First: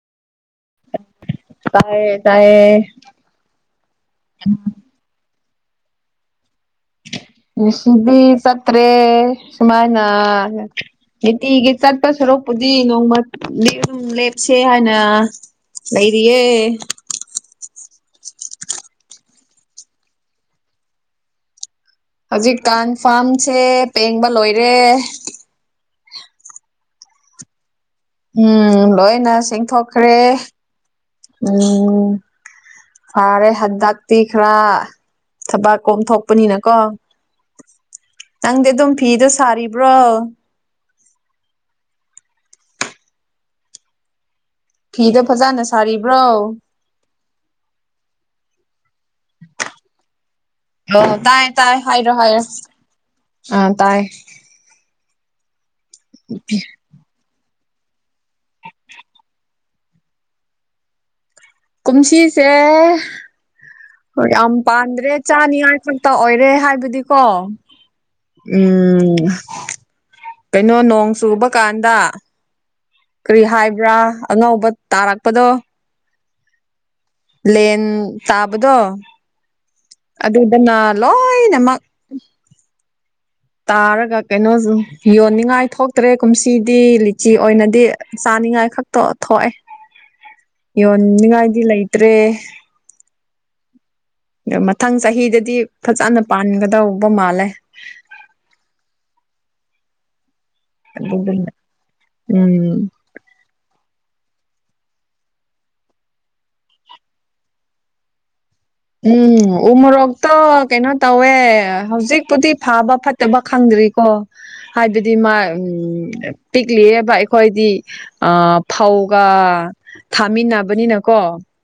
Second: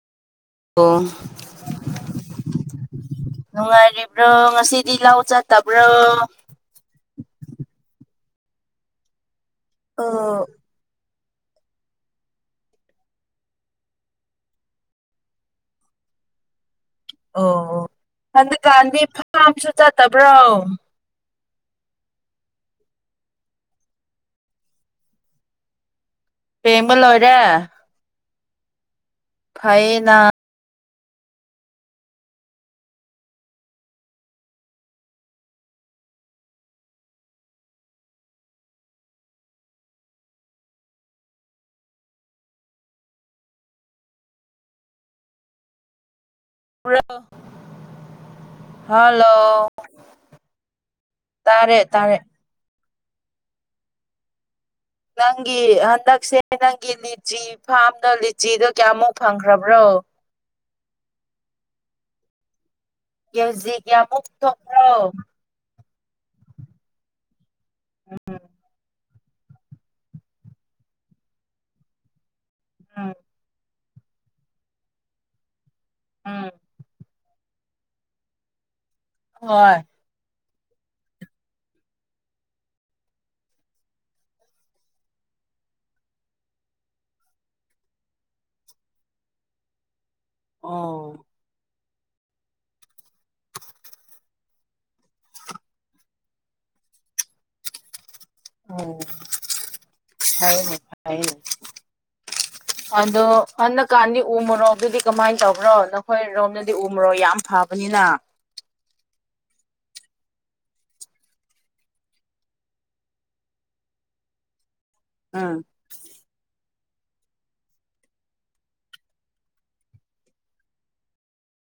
ꯑꯣ ꯇꯥꯏꯌꯦ ꯇꯥꯏꯌꯦ ꯅꯨꯡꯉꯥꯏꯔꯤꯕ꯭ꯔꯣ ꯉꯁꯤ ꯗꯤ ꯂꯧ ꯆꯠꯇꯕ꯭ꯔꯣ ꯉꯁꯤꯗꯤ ꯆꯠꯇ꯭ꯔꯦ ꯁꯨꯃꯥꯏꯅ ꯑꯣ ꯅꯨꯡꯇꯤꯒꯤ ꯆꯠꯄ ꯁꯔꯨꯛꯄꯨꯗꯤ ꯅꯣꯡꯃꯗꯤ ꯑꯗꯨꯝ ꯂꯦꯞꯁꯦ ꯍꯥꯏꯅ ꯂꯩꯔꯤꯌꯦ ꯑꯣ ꯍꯟꯗꯀꯥꯟꯗꯤ [unintelligible] ꯆꯠꯇꯕ꯭ꯔꯣ ꯍꯧꯖꯤꯛ ꯀꯥꯟ ꯐꯥꯔꯝꯁꯦ ꯄꯦꯡꯕ ꯂꯣꯏꯔꯦ ꯄꯦꯡꯕ ꯂꯣꯏꯔꯦ ꯎꯝ ꯂꯣꯏꯅ ꯐꯩꯌꯦꯅ ꯆꯤꯡꯊꯣꯛꯈ꯭ꯔꯦ ꯎꯝ ꯐꯔꯦ ꯍꯟꯗꯛꯇꯤ ꯈꯔꯥ ꯊꯕꯛ ꯀꯣꯝꯊꯣꯛꯄꯅꯤꯅꯀꯣ ꯅꯪꯗꯤ ꯑꯗꯨꯝ ꯐꯤꯗꯣ ꯁꯥꯔꯤꯕ꯭ꯔꯣ ꯐꯤꯗꯣ ꯐꯖꯅ ꯁꯥꯔꯤꯕ꯭ꯔꯣ [unintelligible] ꯍꯜꯂꯣ ꯑꯣ ꯇꯥꯏ ꯇꯥꯏ ꯇꯥꯔꯦ ꯍꯥꯏꯔꯣ ꯇꯥꯔꯦ ꯍꯥꯏꯔꯣ ꯑ ꯇꯥꯏ ꯅꯪꯒꯤ ꯍꯟꯗꯛꯁꯦ ꯅꯪꯒꯤ ꯃꯤꯠ ꯂꯤꯆꯤ ꯐꯥꯝꯗꯣ ꯂꯤꯆꯤꯗꯣ ꯀꯌꯥꯃꯨꯛ ꯐꯪꯈ꯭ꯔꯕ꯭ꯔꯣ ꯀꯨꯝꯁꯤꯁꯦ ꯀꯦꯖꯤ ꯀꯌꯥꯃꯨꯛ ꯍꯣꯏ ꯌꯥꯝ ꯊꯣꯛꯄ꯭ꯔꯣ ꯄꯥꯟꯗ꯭ꯔꯦ ꯆꯥꯅꯤꯉꯥꯏ [unintelligible] ꯑꯣꯏꯔꯦ ꯍꯥꯏꯕꯗꯤꯀꯣ ꯎꯝ ꯀꯩꯅꯣ ꯅꯣꯡ ꯆꯨꯕ ꯀꯥꯟꯗ ꯎꯝ ꯀꯔꯤ ꯍꯥꯏ ꯭ꯔꯥ ꯑꯅꯧꯕ ꯇꯥꯔꯛꯄꯗꯣ ꯎꯝ ꯂꯦꯟ ꯇꯥꯕꯗꯣ ꯍꯣꯏ ꯑꯗꯨꯗꯅ ꯂꯣꯏꯅꯃꯛ ꯇꯥꯔꯒ ꯀꯩꯅꯣ ꯌꯣꯟꯅꯤꯡꯉꯥꯏ ꯊꯣꯛꯇ꯭ꯔꯦ ꯀꯨꯝꯁꯤꯗꯤ ꯂꯤꯆꯤ ꯑꯣꯏꯅꯗꯤ ꯆꯥꯅꯤꯡꯉꯥꯏ ꯈꯛ ꯇꯣ ꯊꯣꯛꯑꯦ [inaudible] ꯑꯣ ꯌꯣꯟꯅꯤꯡꯉꯥꯏꯗꯤ ꯂꯩꯇ꯭ꯔꯦ ꯑ ꯃꯊꯪ ꯆꯍꯤꯗꯗꯤ ꯐꯖꯅ ꯄꯥꯟꯒꯗꯧꯕ ꯃꯥꯜꯂꯦ ꯑꯣ ꯐꯩꯅꯦ ꯐꯩꯅꯦ ꯑꯗꯨꯒꯨꯝꯅ ꯎꯝ [unintelligible] ꯑꯗꯣ [unintelligible] ꯀꯥꯟꯗꯤ ꯎꯃꯣꯛꯀꯗꯨꯗꯤ ꯀꯃꯥꯏꯅ ꯇꯧꯕ꯭ꯔꯣ ꯅꯈꯣꯏꯔꯣꯝꯗꯗꯤ ꯎ ꯃꯔꯣꯛ ꯌꯥꯝ ꯐꯕꯅꯤꯅ ꯎꯝ ꯎꯃꯣꯔꯣꯛꯇꯣ ꯀꯩꯅꯣ ꯇꯧꯋꯦ ꯍꯧꯖꯤꯛꯄꯨꯗꯤ ꯐꯥꯕ ꯐꯠꯇꯕ ꯈꯪꯗ꯭ꯔꯤꯀꯣ ꯍꯥꯏꯕꯗꯤ ꯃꯥ ꯎꯝ ꯄꯤꯛꯂꯤꯑꯦꯕ ꯑꯩꯈꯣꯏꯗꯤ ꯐꯧꯒ ꯊꯥꯃꯤꯟꯅꯕꯅꯤꯅ ꯀꯣ